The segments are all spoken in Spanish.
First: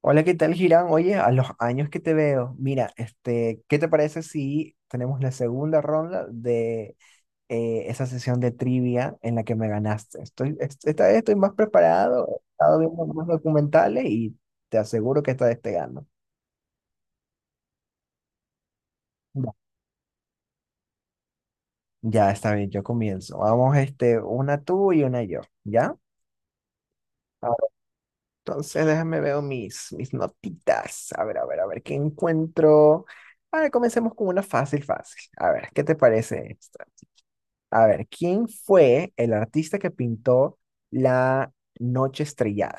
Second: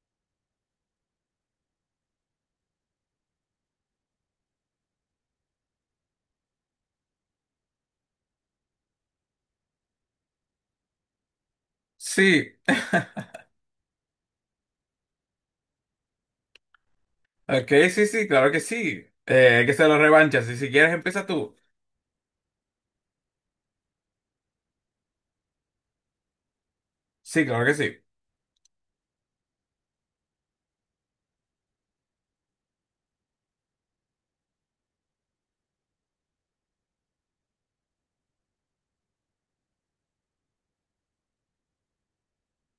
Hola, ¿qué tal, Girán? Oye, a los años que te veo, mira, ¿qué te parece si tenemos la segunda ronda de esa sesión de trivia en la que me ganaste? Esta vez estoy más preparado, he Sí, estado viendo más documentales y te aseguro que esta vez te gano. ok, sí, sí, claro que sí. Ya, Que se lo revanchas. Y si quieres, empieza tú. ya, está bien, yo comienzo. Vamos, una tú y una yo, ¿ya? Sí, A ver, claro que sí. entonces déjame ver mis notitas. A ver, ¿qué encuentro? A ver, comencemos con una fácil. A ver, ¿qué te parece? A ver, ¿quién fue el artista que pintó La Noche Estrellada?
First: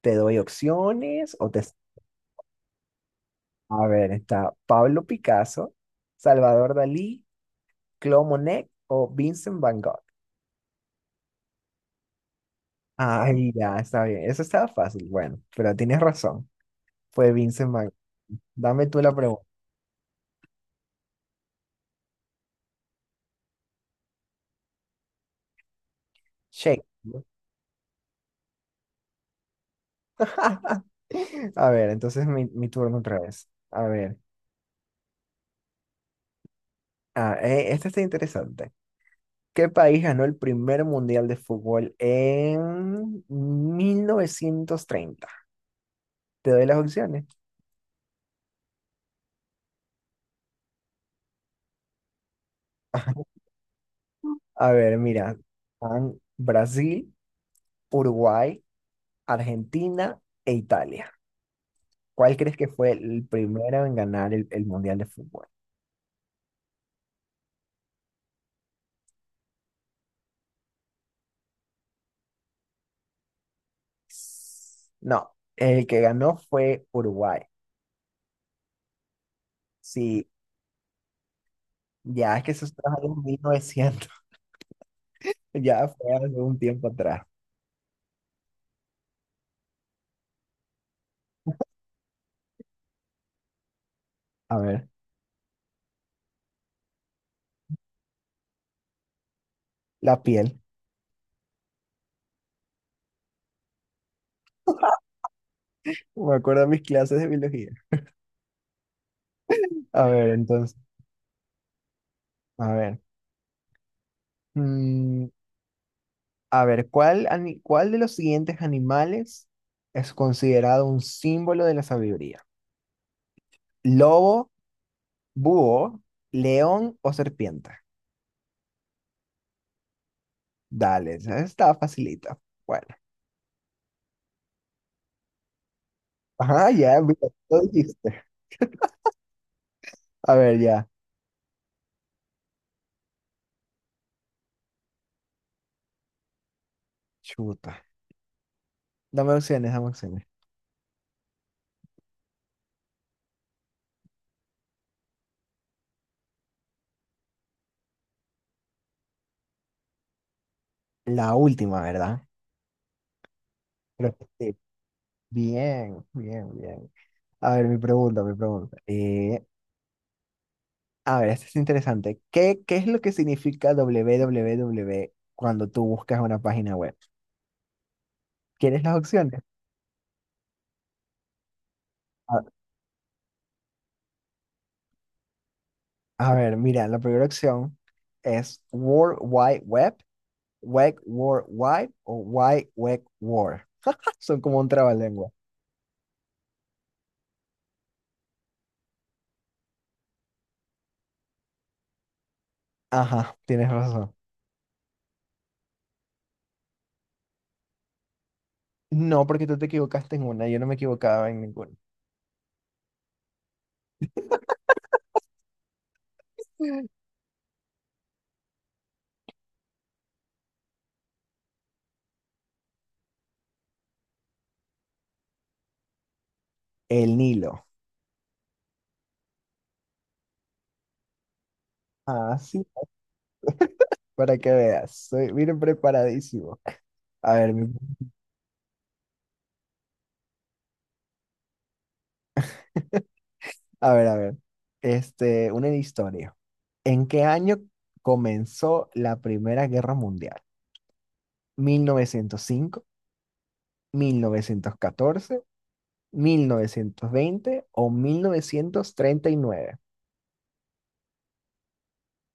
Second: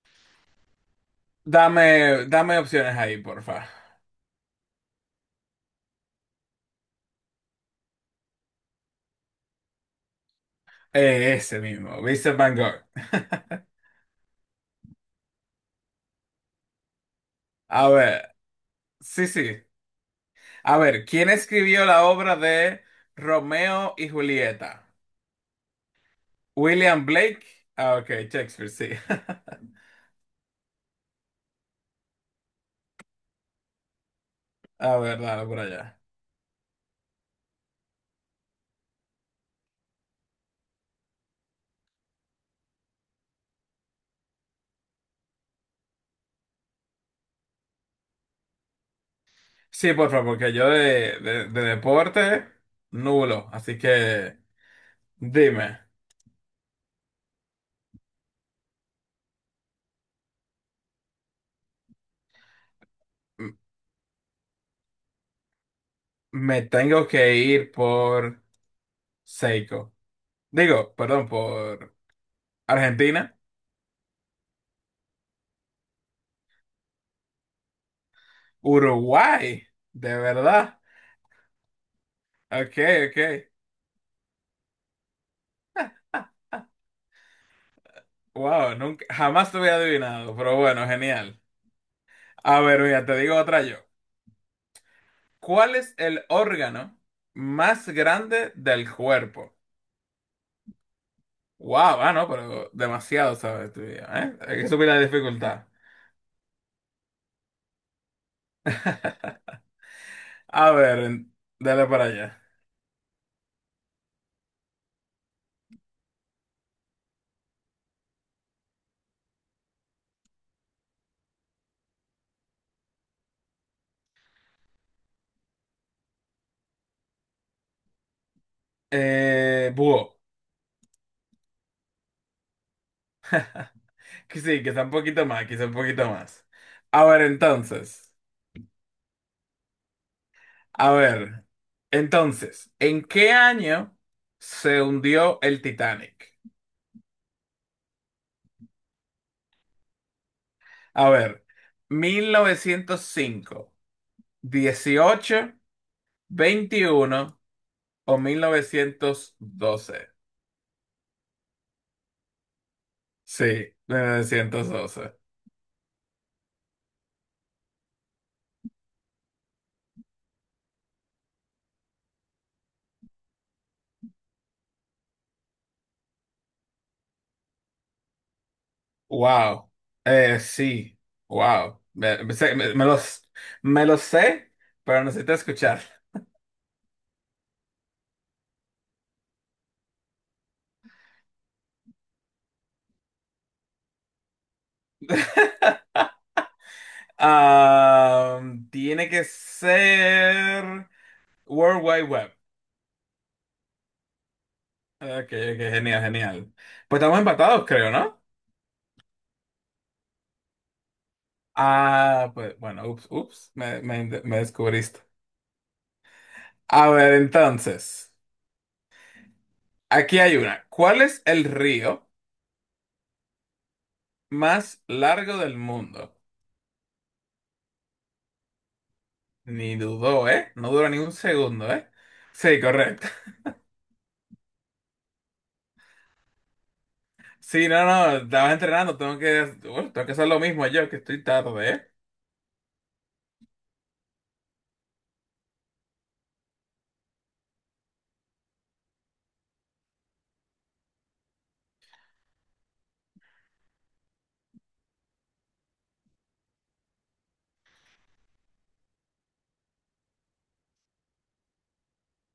Te doy opciones o te... Dame opciones ahí, porfa. A ver, está Pablo Picasso, Salvador Dalí, Claude Monet o Vincent Van Gogh. Ese mismo, Vincent Van Gogh. Ay, ya, está bien. Eso estaba fácil. Bueno, pero tienes razón. Fue Vincent Van A Gogh. ver, Dame tú la sí, pregunta. sí. A ver, ¿quién escribió la obra de Romeo y Julieta? Shake. William Blake. Ah, ok, Shakespeare, sí. A ver, entonces mi turno otra vez. A ver. A ver, dale por allá. Este está interesante. Qué país ganó el primer mundial de fútbol en 1930? Te doy las opciones. Sí, por favor, porque yo de deporte, nulo. Así que A ver, mira, dime. están Brasil, Uruguay, Argentina e Italia. ¿Cuál crees que fue el primero en ganar el mundial de fútbol? Me tengo que ir por Seiko. Digo, perdón, por Argentina. No, el que ganó fue Uruguay. Uruguay, de Sí, verdad. ya es que eso Ok, está ok. en 1900. Ya fue hace un tiempo atrás. Wow, nunca, jamás te hubiera adivinado, pero bueno, genial. A ver, mira, te digo otra yo. A ver, ¿Cuál es el órgano más grande del cuerpo? la piel. Wow, ah, no, pero demasiado, ¿sabes? Tú ya, ¿eh? Hay que subir la dificultad. Me acuerdo de mis clases de biología. A ver, A entonces. ver, dale para allá. A ver. mm, a ver, ¿ cuál de los siguientes animales es considerado un símbolo de la sabiduría? ¿Lobo, búho, león o serpiente? Búho. Dale, esa está facilita. Bueno. Que sí, quizá un poquito más, quizá un poquito más. Ajá, ya, A ver, mira, lo entonces, dijiste. A ver, ya. a ver, entonces, ¿en qué año se hundió el Titanic? Chuta. Dame opciones, dame opciones. A ver, 1905, dieciocho, 21 o 1912. La última, ¿verdad? Sí, mil Creo que sí. novecientos doce Bien. A ver, mi pregunta. A ver, esto es interesante. ¿Qué es lo que significa www cuando tú buscas una página web? ¿Quieres las opciones? Wow. Sí, wow. Me A, sé- me- me los sé, pero necesito escuchar. a ver, mira, la primera opción es World Wide Web, Web World Wide o Wide Web World. Son como un trabalengua. Ah, tiene que ser World Wide Web. Ajá, tienes razón. Ok, ok, genial, genial. Pues estamos empatados, creo, ¿no? No, porque tú te equivocaste en una, yo no me equivocaba en ninguna. Ah, pues bueno, ups, ups, me descubriste. A ver, entonces, aquí hay una. ¿Cuál es el río más largo del mundo? El Nilo. Ni dudó, ¿eh? No dura ni un segundo, ¿eh? Ah, Sí, sí, correcto. para que veas. Soy, miren, preparadísimo. A ver, Sí, no, no, estabas entrenando, tengo que, bueno, tengo que hacer lo mismo yo, que estoy tarde, ¿eh? a ver. Este, una historia. ¿En qué año comenzó la Primera Guerra Mundial? ¿Mil novecientos cinco, 1914, 1920 o 1939?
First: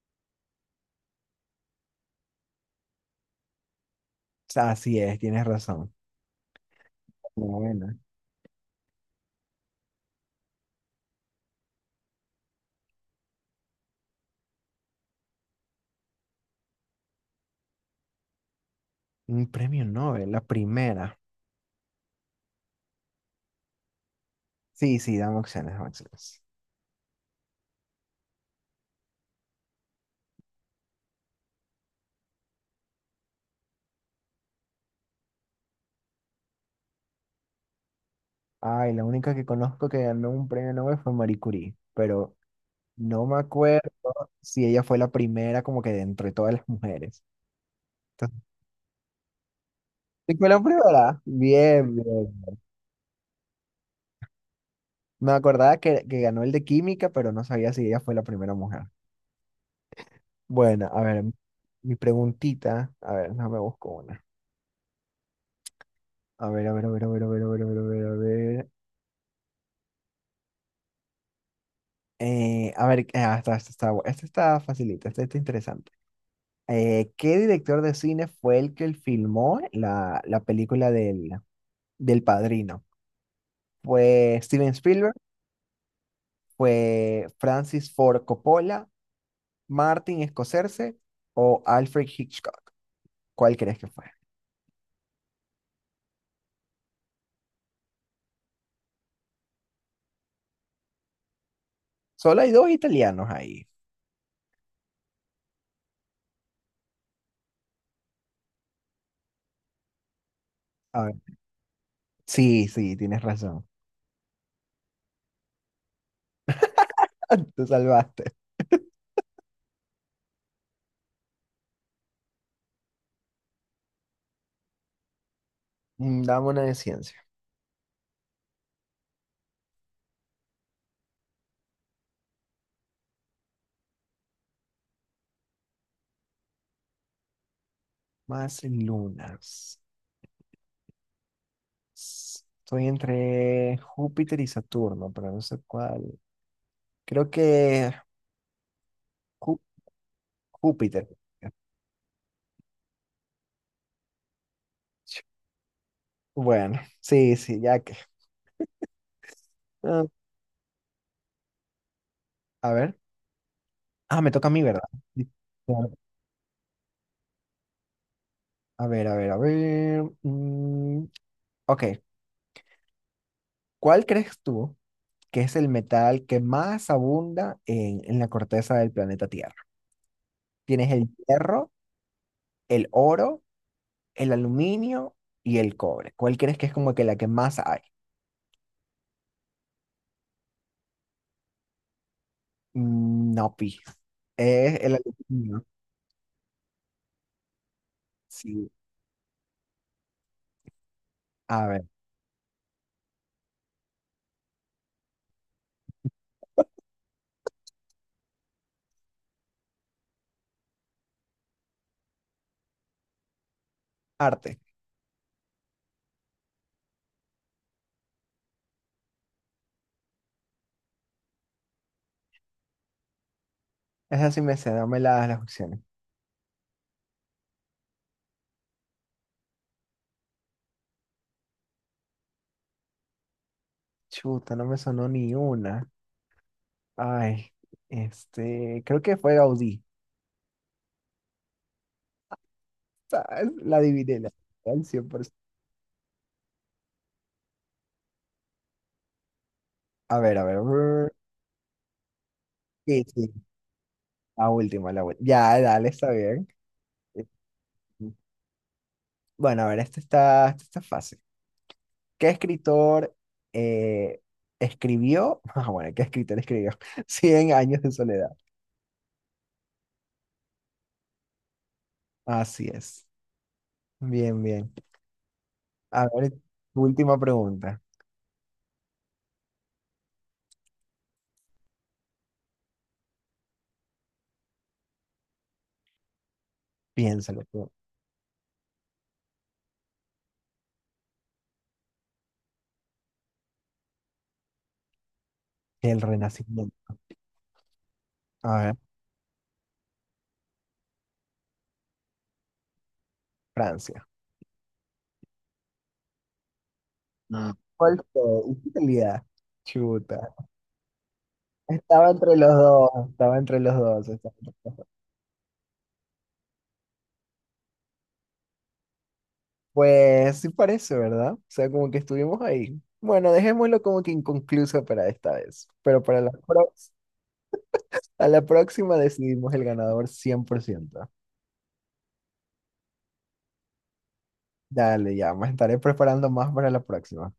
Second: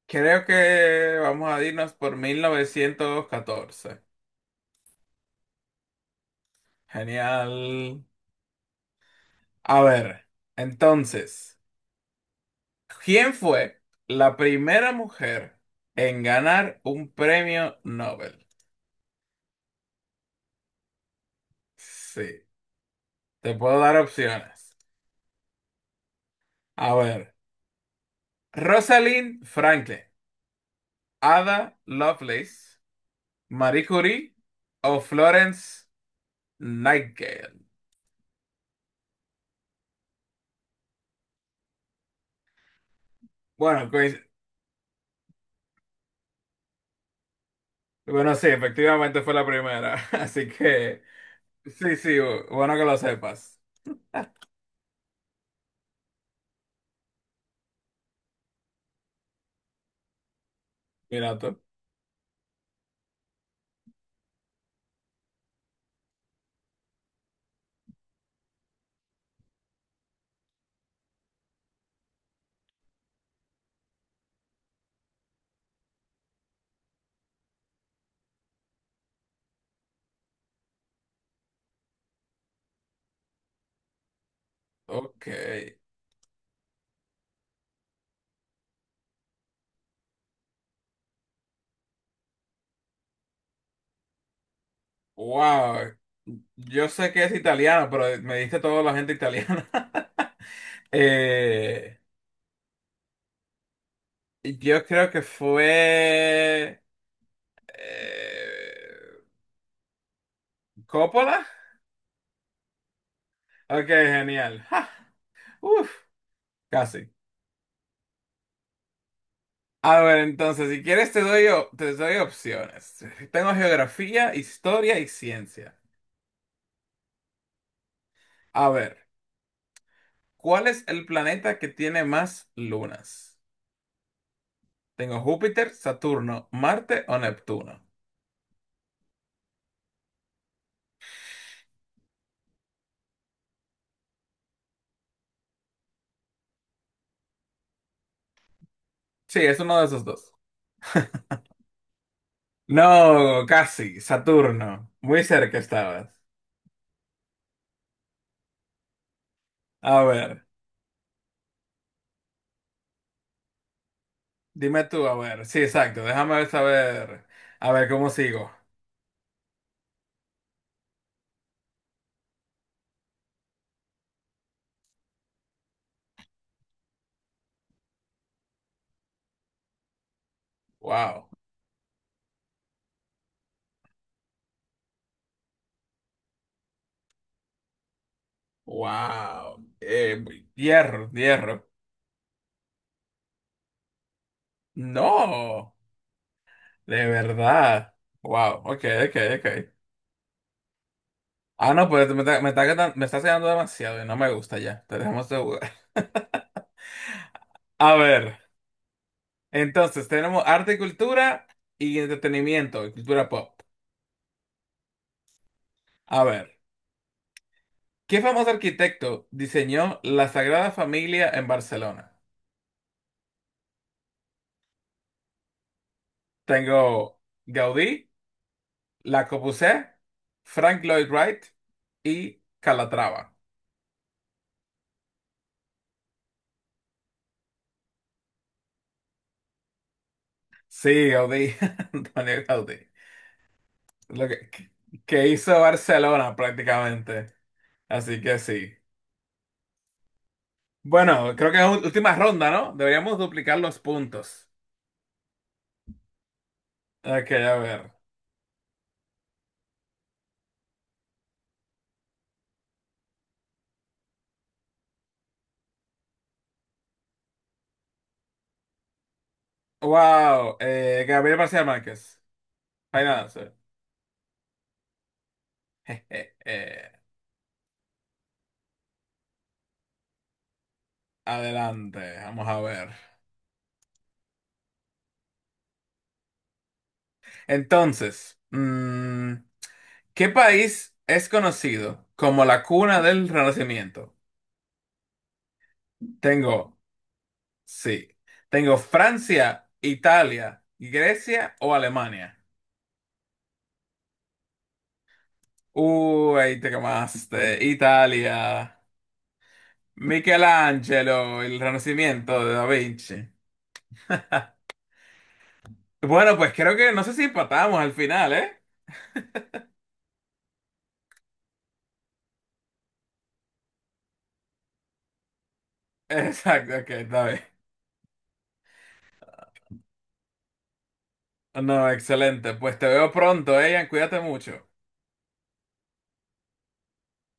Creo que vamos a irnos por 1914. Así es, tienes razón. Buena. Genial. A ver, entonces, ¿quién fue la primera mujer en ganar un premio Nobel? Un premio Nobel, la primera. Sí, te puedo dar opciones. Sí, sí, dame opciones, dame opciones. A ver, Rosalind Franklin, Ada Lovelace, Marie Curie o Florence Nightingale. Ay, la única que conozco que ganó un premio Nobel fue Marie Curie, pero no me Bueno, acuerdo coinc- si ella fue la primera como que de entre todas las mujeres. bueno, Entonces, sí, efectivamente fue la primera, ¿sí así fue la que... primera? Sí, Bien, sí, bien. Bueno que lo sepas. Me acordaba que ganó el de química, pero no sabía si ella fue la primera mujer. Bueno, a ver, Mira tú. mi preguntita. A ver, no me busco una. A ver, a ver. A ver, esta está facilita, esta está interesante. ¿Qué director de cine fue el que filmó la película del Padrino? ¿Fue Steven Spielberg? Ok. ¿Fue Francis Ford Coppola? ¿Martin Scorsese o Alfred Hitchcock? ¿Cuál crees que fue? Wow. Yo sé que es italiano, pero me diste toda la gente italiana. Eh, Solo hay dos italianos ahí. yo creo que fue eh, A ver, Coppola. sí, tienes razón. Ok, genial. Ja, uf, casi. Te salvaste. A ver, entonces, si quieres te doy opciones. Tengo geografía, historia y ciencia. Mm, dame una de ciencia. A ver, ¿cuál es el planeta que tiene más lunas? Tengo Júpiter, Saturno, Marte o Neptuno. Más lunas. Estoy entre Júpiter y Saturno, pero no sé cuál. Creo que Sí, Jú- es uno de esos dos. Júpiter. No, casi, Saturno. Muy cerca estabas. Bueno, sí, sí, ya que. A Ah, ver, a ver. Ah, me toca a mí, ¿verdad? dime tú, a Sí, ver. Sí, claro. exacto. Déjame ver, saber. A ver cómo sigo. A ver. Ok, ¿cuál crees tú que es el metal que más abunda en, la corteza del planeta Tierra? Tienes el Wow, hierro, el oro, el aluminio y el cobre. ¿Cuál crees que es como que la que más hay? wow. Hierro. No, pi. Es el aluminio. No, de verdad. Wow, Sí. ok, ok, ok. A Ah, ver, no, pues me está quedando demasiado y no me gusta ya. Te dejamos de jugar. A ver. Entonces, tenemos arte y cultura y entretenimiento y cultura pop. arte. A ver, ¿qué famoso arquitecto diseñó la Sagrada Familia en Barcelona? Esa sí me sé, dame las opciones. Tengo Gaudí, La Corbusier, Frank Lloyd Wright y Calatrava. Chuta, no me sonó ni una. Ay, este, creo que fue Gaudí. Sí, Gaudí, Antonio Gaudí. Ah, la adiviné, Lo la que, al que 100%. hizo Barcelona prácticamente. Así que sí. A ver. Brr. Bueno, creo que es última ronda, ¿no? Sí, Deberíamos sí, duplicar los puntos. la última. Ya, dale, está bien. Eh, Ok, a ver. Bueno, a ver, esta está fácil. ¿Qué escritor eh, escribió? Ah, bueno, ¿qué escritor escribió? Cien años de soledad. Wow, Gabriel García Márquez. Así Ahí es. nada, sí. Bien, bien. A ver, tu eh. última pregunta. Adelante, vamos a ver. Piénsalo tú. Entonces, ¿qué país es conocido como la cuna del Renacimiento? El Tengo, Renacimiento. sí, A ver, tengo Francia, Italia, Grecia o Alemania. Francia. Uy, ahí te Mm. quemaste. ¿Cuál fue? Italia, Italia. Chuta. Michelangelo, el Estaba entre Renacimiento los de Da dos. Vinci. Estaba entre los dos. Estaba entre los dos. Bueno, pues creo que no sé si empatamos al final, ¿eh? Pues sí parece, ¿verdad? O sea, como que estuvimos ahí. Bueno, dejémoslo como que inconcluso para esta vez. Pero para la Exacto, ok, próxima. está bien. A la próxima decidimos el ganador 100%. No, excelente. Pues te veo pronto, Ian. Cuídate mucho. Dale, ya me estaré preparando más para la próxima.